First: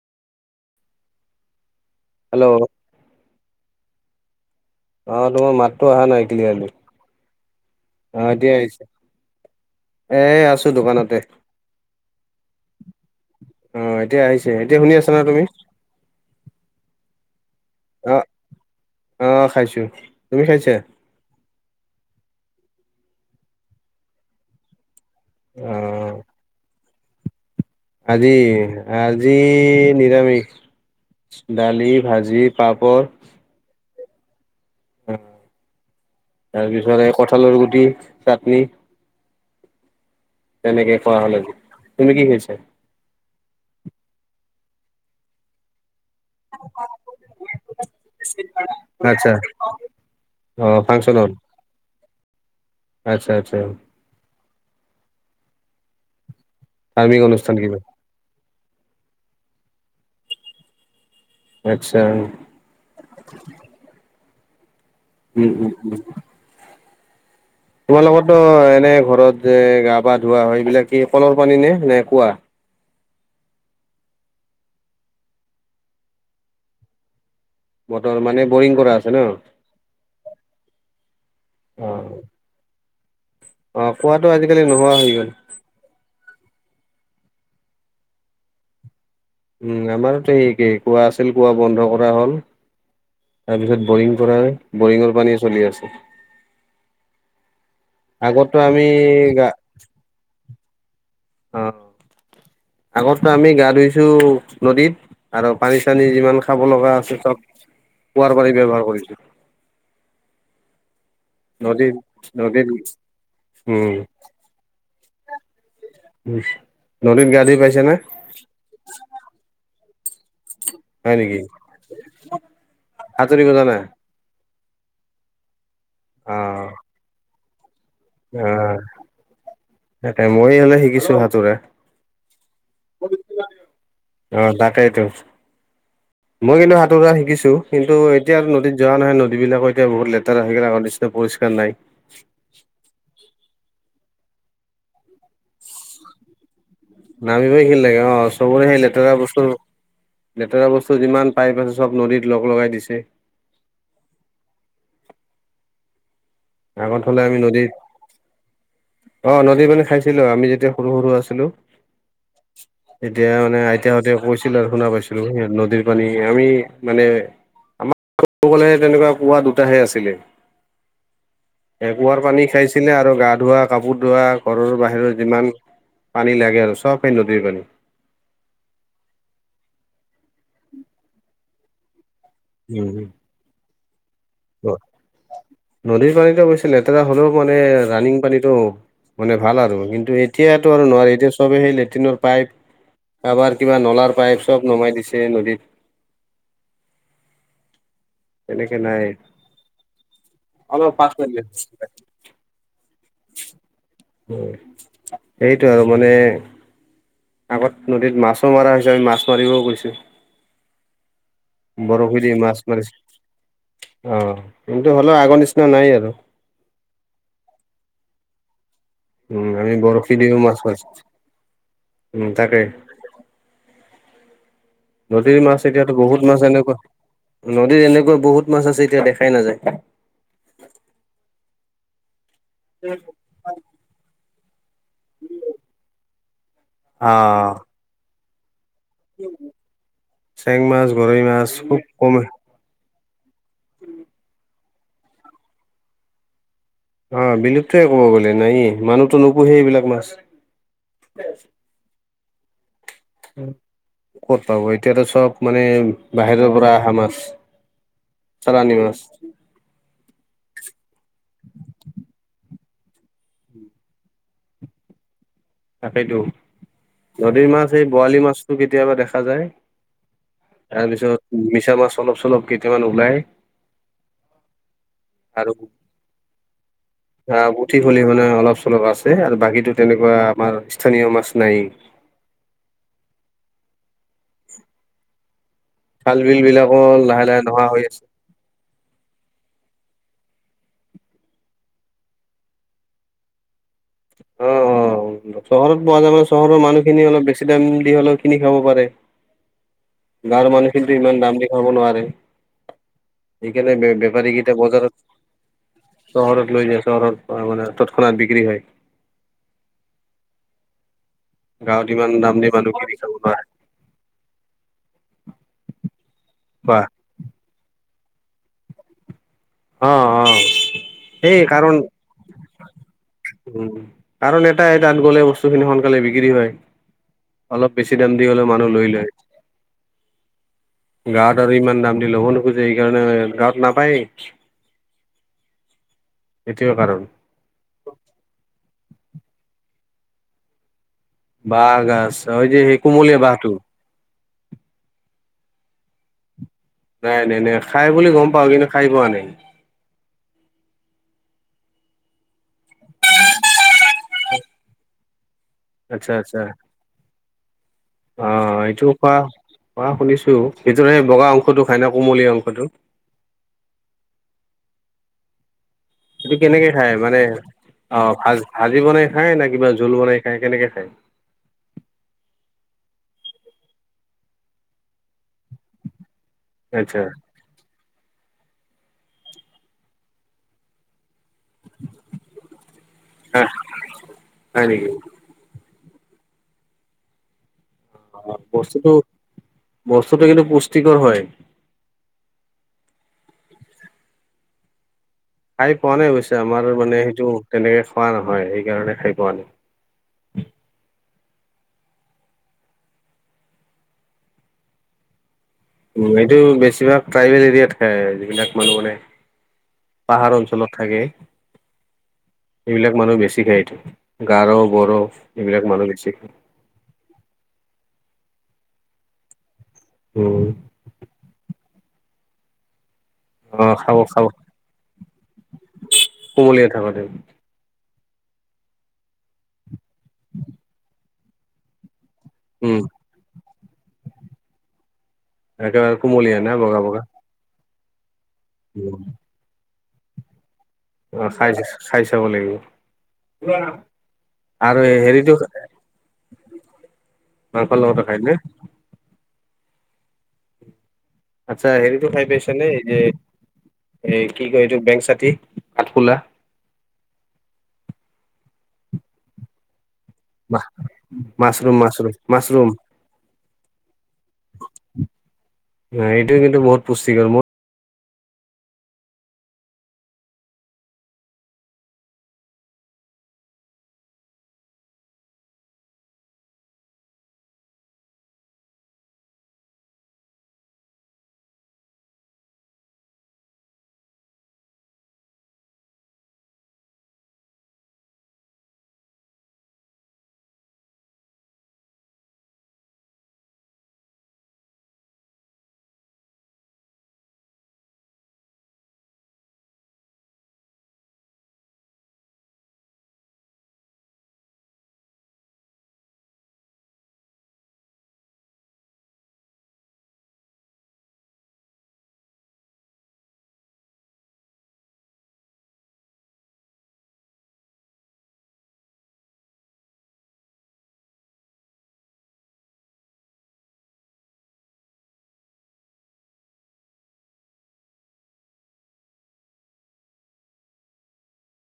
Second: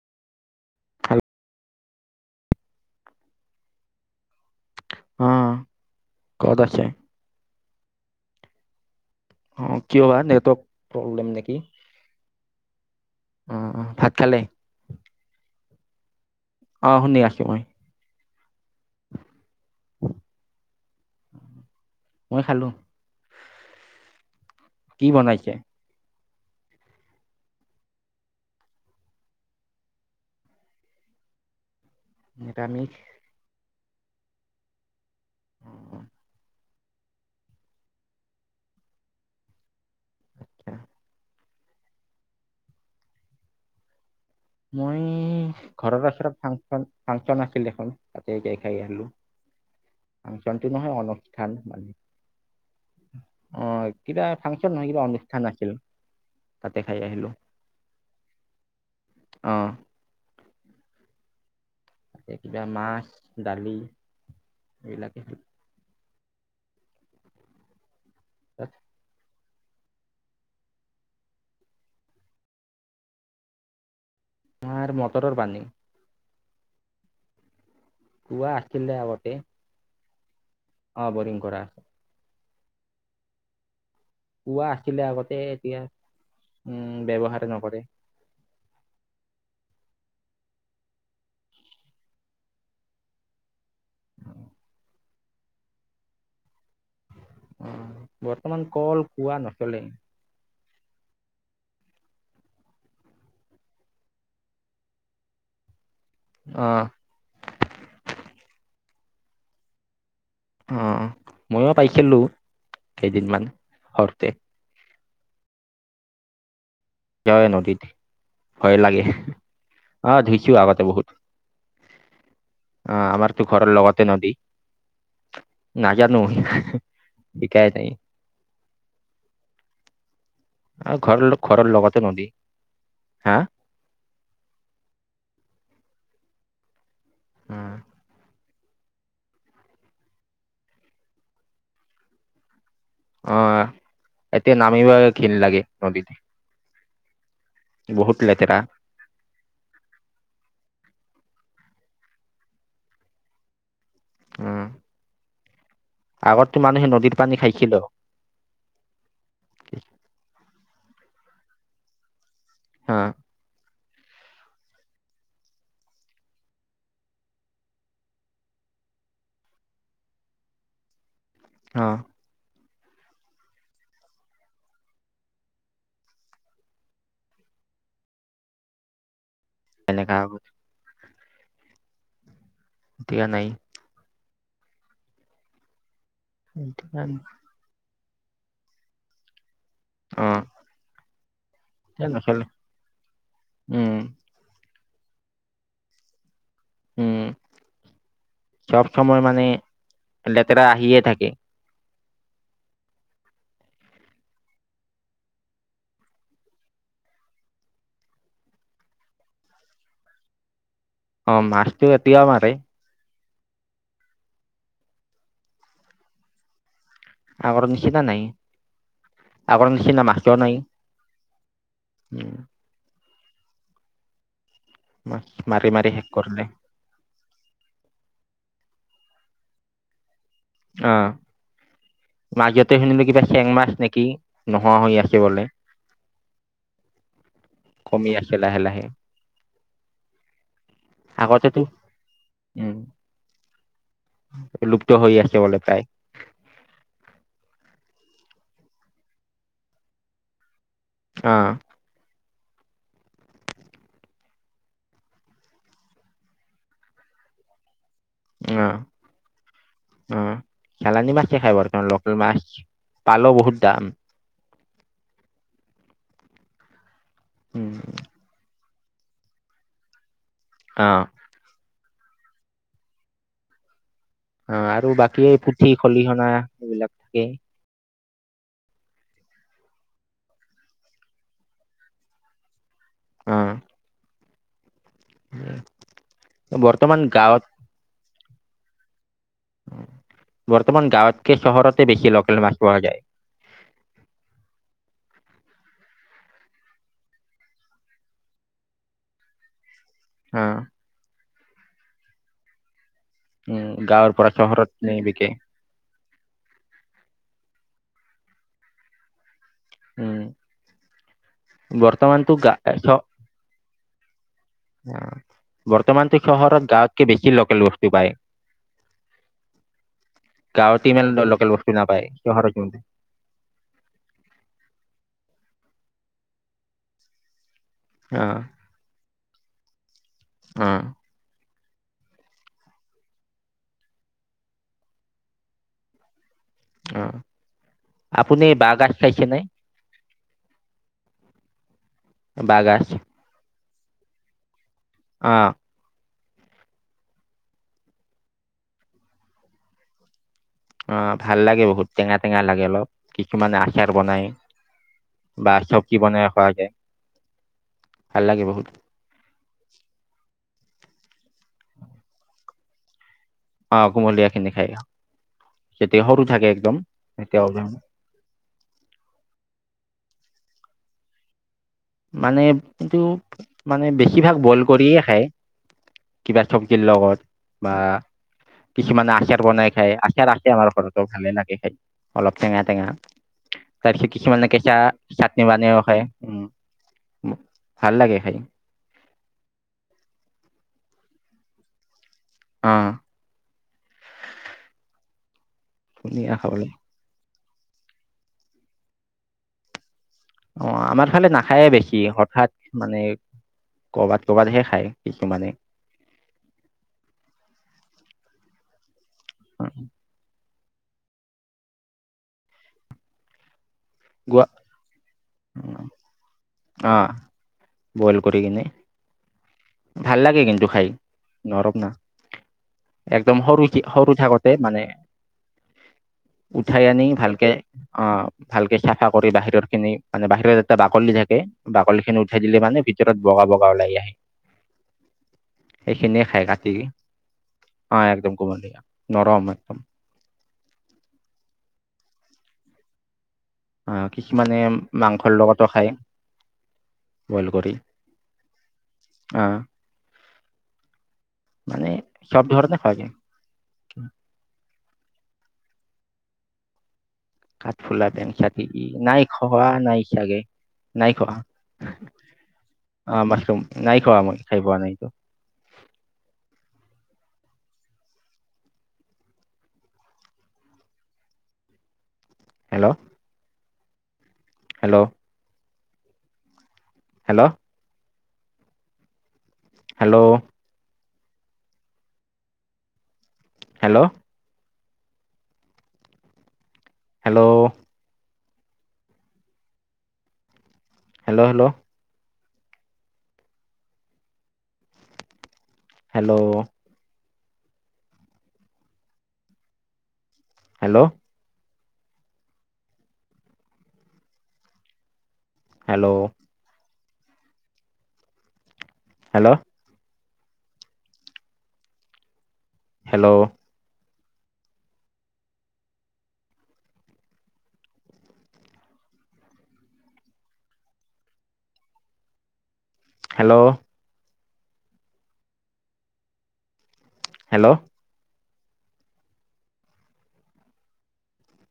খালোঁ। হেল্ল'। অ' তোমাৰ মাততো অহা নাই ক'ত আছে ক্লিয়াৰলি আহ এতিয়া অ কিয় বা আহিছে। এ নেটৱৰ্ক আছোঁ দোকানতে। প্ৰব্লেম নেকি অ এতিয়া আহিছে, এতিয়া শুনি আছা নে তুমি? অঁ শুনি আছোঁ মই। অ' অ' খাইছোঁ, তুমি খাইছা। মই খালোঁ। কি বনাইছা? অ'। আজি আজি নিৰামিষ। দালি, ভাজি, নিৰামিষ পাপৰ। অ'। উম তাৰপিছত এই কঁঠালৰ গুটি চাটনি। তেনেকে খোৱা হ'ল আজি। তুমি কি খাইছা? মই ঘৰৰ ওচৰত ফাংচন ফাংচন আছিল এখন তাতে যায় খাই আহিলোঁ। আচ্ছা। অচন্তি অ নহয় অলপ ফাংচন হল আচ্ছা আচ্ছা। কিদা ফাংচন নহয় কিবা অনুষ্ঠান আছিল। তাতে খাই ধাৰ্মিক আহিলো অনুষ্ঠান কিবা। অ। আচ্ছা। তাতে কিবা মাছ, দালি এইবিলাকে। উম, উম, উম। তোমাৰ লগতো তাত এনে ঘৰত যে গা পা ধোৱা হয়, এইবিলাক কি কলৰ পানী নে নে কুঁৱা? আমাৰ মটৰৰ পানী। মটৰ মানে কুঁৱা বৰিং আছিলে কৰা আছে ন। আগতে অ বৰিং কৰা আছে। অঁ। অ কুঁৱাটো কুঁৱা আজিকালি নোহোৱা আছিলে হৈ আগতে গ'ল। এতিয়া। উম উম ব্যৱহাৰে নকৰে। উম আমাতো এই এই কুঁৱা আছিল, কুঁৱা বন্ধ কৰা হ'ল। তাৰপিছত বৰিং কৰালে, বৰিঙৰ পানীয়ে চলি আছে। অ আগতো বৰ্তমান আমি কল, কুঁৱা গা নচলে। অ আগততো আমি গা ধুইছো নদীত। আৰু পানী চানী যিমান খাব অ', লগা আছে চব, কুঁৱাৰ পানী ব্যৱহাৰ কৰিছো। অ ময়ো নদীত পাইছিলো, নদীত কেইদিনমান উম ঘৰতে। [unintelligible] গা ধুই নদীত, পাইছা নে? ভয় লাগে। অ ধুইছো আগতে বহুত, হয় নেকি? অ আমাৰতো সাঁতুৰিব ঘৰৰ জানা? লগতে নদী। নাজানো অ শিকাই নাই। অ। তাকে মই অলপ অ', শিকিছো ঘৰৰ সাঁতোৰা। ঘৰৰ লগতে নদী হা অ' তাকেইতো। মই কিন্তু সাঁতোৰা শিকিছো, কিন্তু এতিয়া নদীত যোৱা নাই। নদীবিলাকো এতিয়া বহুত লেতেৰা হৈ গ'ল, আগৰ নিচিনা পৰিষ্কাৰ নাই। অ', এতিয়া নামিবই ঘিণ লাগে নদীত। নামিবই ঘিণ লাগে বহুত অ', লেতেৰা চবৰে সেই লে লেতেৰা বস্তু, লেতেৰা বস্তু যিমান পাইপ আছে, চব নদীত লগ লগাই দিছে। উম। আগততো মানুহে আগত নদীৰ হ'লে আমি পানী নদীত খাইছিলেও। অ', নদীৰ পানী খাইছিলো। আমি যেতিয়া সৰু সৰু আছিলো, অ', তেতিয়া মানে তাহঁতে কৈছিলে, শুনা পাইছিলো নদীৰ পানী, আমি মানে আমাৰফালে কব গলে তেনেকুৱা কুঁৱা, দুটাহে আছিলে। এ অ', কুঁৱাৰ পানী খাইছিলে আৰু গা ধোৱা, কাপোৰ ধোৱা, ঘৰৰ বাহিৰৰ যিমান পানী লাগে আৰু চব পান নদীৰ পানী। তেনেকা আ উম এতিয়া নাই। নদীৰ পানীতো অৱশ্যে লেতেৰা হ'লেও মানে এ, ৰানিং পানীটো মানে ভাল আৰু, কিন্তু অ', এতিয়াটো আৰু নোৱাৰি দেই, চবে সেই লে এতিয়া [unintelligible] নচলে পাইপ, কাৰবাৰ কিবা উম, নলাৰ পাইপ চব নমাই দিছে নদীত। উম। তেনেকে সব নাই সময় মানে লেতেৰা অলপ আহিয়ে থাকে। [unintelligible] [unintelligible] সেইটোৱে আৰু মানে আগত নদীত মাছো মাৰা হৈছে আমি মাছ মাৰিব গৈছোঁ। অ মাছটো বৰশী এতিয়াও দি মাৰে মাছ মাৰিছোঁ অঁ। কিন্তু হ'লেও আগৰ নিচিনা নাই আৰু। আগৰ নিচিনা নাই। উম! আগৰ আমি নিচিনা বৰশী মাছো দিও মাছ নাই মাৰিছোঁ। উম, উম! তাকে। নদীৰ মাছ মাৰি মাৰি এতিয়াতো শেষ বহুত মাছ কৰিলে এনেকুৱা, নদীৰ এনেকুৱা বহুত মাছ আছে এতিয়া দেখাই নাযায়। অঁ। মাজতে শুনিলো কিবা চেং মাছ নেকি নোহোৱা হৈ আছে। কি কৰি? অ কমি আছোঁ লাহে-লাহে। চেং মাছ, গৰৈ মাছ আগতেতো খুব কম হে উম। বিলুপ্ত হৈ আছে বোলে প্ৰায়। অঁ বিলুপ্তই ক'ব গ'লে নাইয়েই। মানুহতো নুপুহে এইবিলাক মাছ। অঁ। ক'ত পাব? এতিয়াাতো সব মানে বাহিৰৰ পৰা অহা মাছ। চালানি মাছ। উম। চালানী মাছ খায় [unintelligible] লোকেল মাছ, পালেও বহুত দাম। তাকেইতো। নদীৰ উম, মাছ এই বৰালি মাছটো কেতিয়াবা দেখা যায়। অ তাৰপিছত মিছা মাছ অলপ-চলপ কেইটামান ওলাই। অঁ। বাকী আৰু পুঠি, খলিহনা এইবিলাককেই। আহ পুঠি, খলিহনা অলপ-চলপ আছে আৰু বাকীতো তেনেকুৱা আমাৰ স্থানীয় মাছ নাইয়েই। অঁ। [unintelligible] খাল-বিল বৰ্তমান বিলাকত গাঁৱত লাহে-লাহে নোহোৱা হৈ আছে। বৰ্তমান গাঁৱতকে চহৰতে বেছি লোকেল মাছ পোৱা যায়। অঁ-অঁ! চহৰত পোৱা যায় মানে, চহৰৰ মানুহখিনিয়ে অলপ বেছি দাম দি হ'লেও কিনি খাব পাৰে। গাঁৱৰ অ'। মানুহখিনিয়েটো ইমান দাম দি খাব নোৱাৰে। উম, এইকাৰণে গাঁৱৰ পৰা বেপ-বেপাৰীকেইটা চহৰত নি বজাৰত বিকে। চহৰত লৈ যায় চহৰত মানে তৎক্ষণাত বিক্ৰী হয়। উম। গাঁৱত ইমান বৰ্তমানতো দাম দি গা মানুহ চ কিনি খাব নোৱাৰে বৰ্তমানতো চহৰত বা গাঁৱতকে বেছি লোকেল বস্তু পায়। অ অ গাঁৱতে ইমান সেই লোকেল বস্তু কাৰণ নাপায় চহৰত উম! কাৰণ এটাই তাত গলে বস্তুখিনি সোনকালে বিক্ৰী হয়। অলপ বেছি দাম দি অ', হ'লেও মানুহ লৈ লয়। অ', গাঁৱত আৰু ইমান দাম দি ল'ব নোখোজে সেইকাৰণে গাঁৱত নাপায়েই। সেইটোৱেই কাৰণ। অ'। আপুনি বাঁহ গাজ খাইছে নে? বাঁহ গাজ অঁ এই যে সেই বাঁহগাজ কুমলীয়া বাঁহটো? অঁ। নাই-নাই-নাই, খাই বুলি গম পাওঁ কিন্তু খাই পোৱা নাই। অঁ ভাল লাগে বহুত টেঙা-টেঙা লাগে অলপ। কিছুমানে আচাৰ বনাই বা চব্জি আচ্ছা বনাইও আচ্ছা খোৱা যায় ভাল লাগে বহুত। কোৱা, কোৱা শুনিছোঁ, ভিতৰৰ এই বগা অংশটো খায় ন, কোমলীয়া অংশটো। অ', কুমলীয়া খিনি খাই, যেতিয়া সৰু এইটো থাকে কেনেকে একদম খাই মানে তেতিয়া অ', ভাজি বনাই খায় নে, কিবা জোল বনাই খায় কেনেকে খায়। মানে এইটো মানে বেছিভাগ বইল কৰিয়েই খায়। কিবা চব্জিৰ আচ্ছা লগত। বা কিছুমানে আচাৰ বনাই খায়, আচাৰ আছে আমাৰ ঘৰতো ভালেই লাগে। অলপ টেঙা টেঙা, হা তাৰপিছত কিছুমানে হয় কেঁচা নেকি চাটনি বনাইও খায়। ভাল লাগে খাই। অ', বস্তুটো, বস্তুটো কিন্তু পুষ্টিকৰ হয়। অ'। খাই পোৱা নাই ধুনীয়া অৱশ্যে, আমাৰ খাবলৈ মানে সেইটো তেনেকে খোৱা নহয়, সেইকাৰণে খাই পোৱা নাই। অ', আমাৰ ফালে নাখায়েই বেছি, হঠাৎ মানে ক'বাত ক'বাতহে খায় কিছুমানে। উম, এইটো বেছিভাগ ট্ৰাইবেল এৰিয়াত খায়, যিবিলাক মানুহ মানে পাহাৰ অঞ্চলত থাকে, সেইবিলাক মানুহে বেছি খাই এইটো। গোৱা গাৰো, বড়ো এইবিলাক মানুহে বেছি খায়। অ', বইল কৰি কেনে। ভাল লাগে উম, কিন্তু খাই, নৰম না। একদম সৰু, অ', খাব সৰু খাব থাকোতে মানে কোমলীয়া উঠাই থাকোতে আনি ভালকে অ', ভালকে চাফা কৰি বাহিৰৰ খিনি, মানে বাহিৰত এটা বাকলি থাকে। বাকলি খিনি উঠাই দিলে উম। মানে, ভিতৰত বগা বগা ওলাই যায়। একেবাৰে এইখিনিয়েই কুমলীয়া খাই না কাটি, বগা বগা অ', একদম কুমলীয়া, নৰম একদম। অ', খাই, খাই চাব লাগিব। অ', কিছুমানে আৰু হেৰিটো মাংসৰ লগতো খায়। বইল কৰি, মাংসৰ লগতো খাই নে অহ। আচ্ছা, মানে হেৰিটো খাই চব পাইছানে? ধৰণে এই যে, খোৱাগে এই কি কয় এইটো? বেং চাতি, কাঠফুলা। কাঠফুলা বেং চাতি, নাই খোৱা নাই। চাগে নাই খোৱা মাছৰুম মাছৰুম, মাছৰুম। অ', মাছৰুম, নাই খোৱা মই, খাই পোৱা নাই। অ', এইটো কিন্তু বহুত পুষ্টিকৰ, মোৰ hello. Hello. Hello. Hello. Hello. Hello. Hello, hello. Hello hello hello. Hello. Hello. Hello. Hello.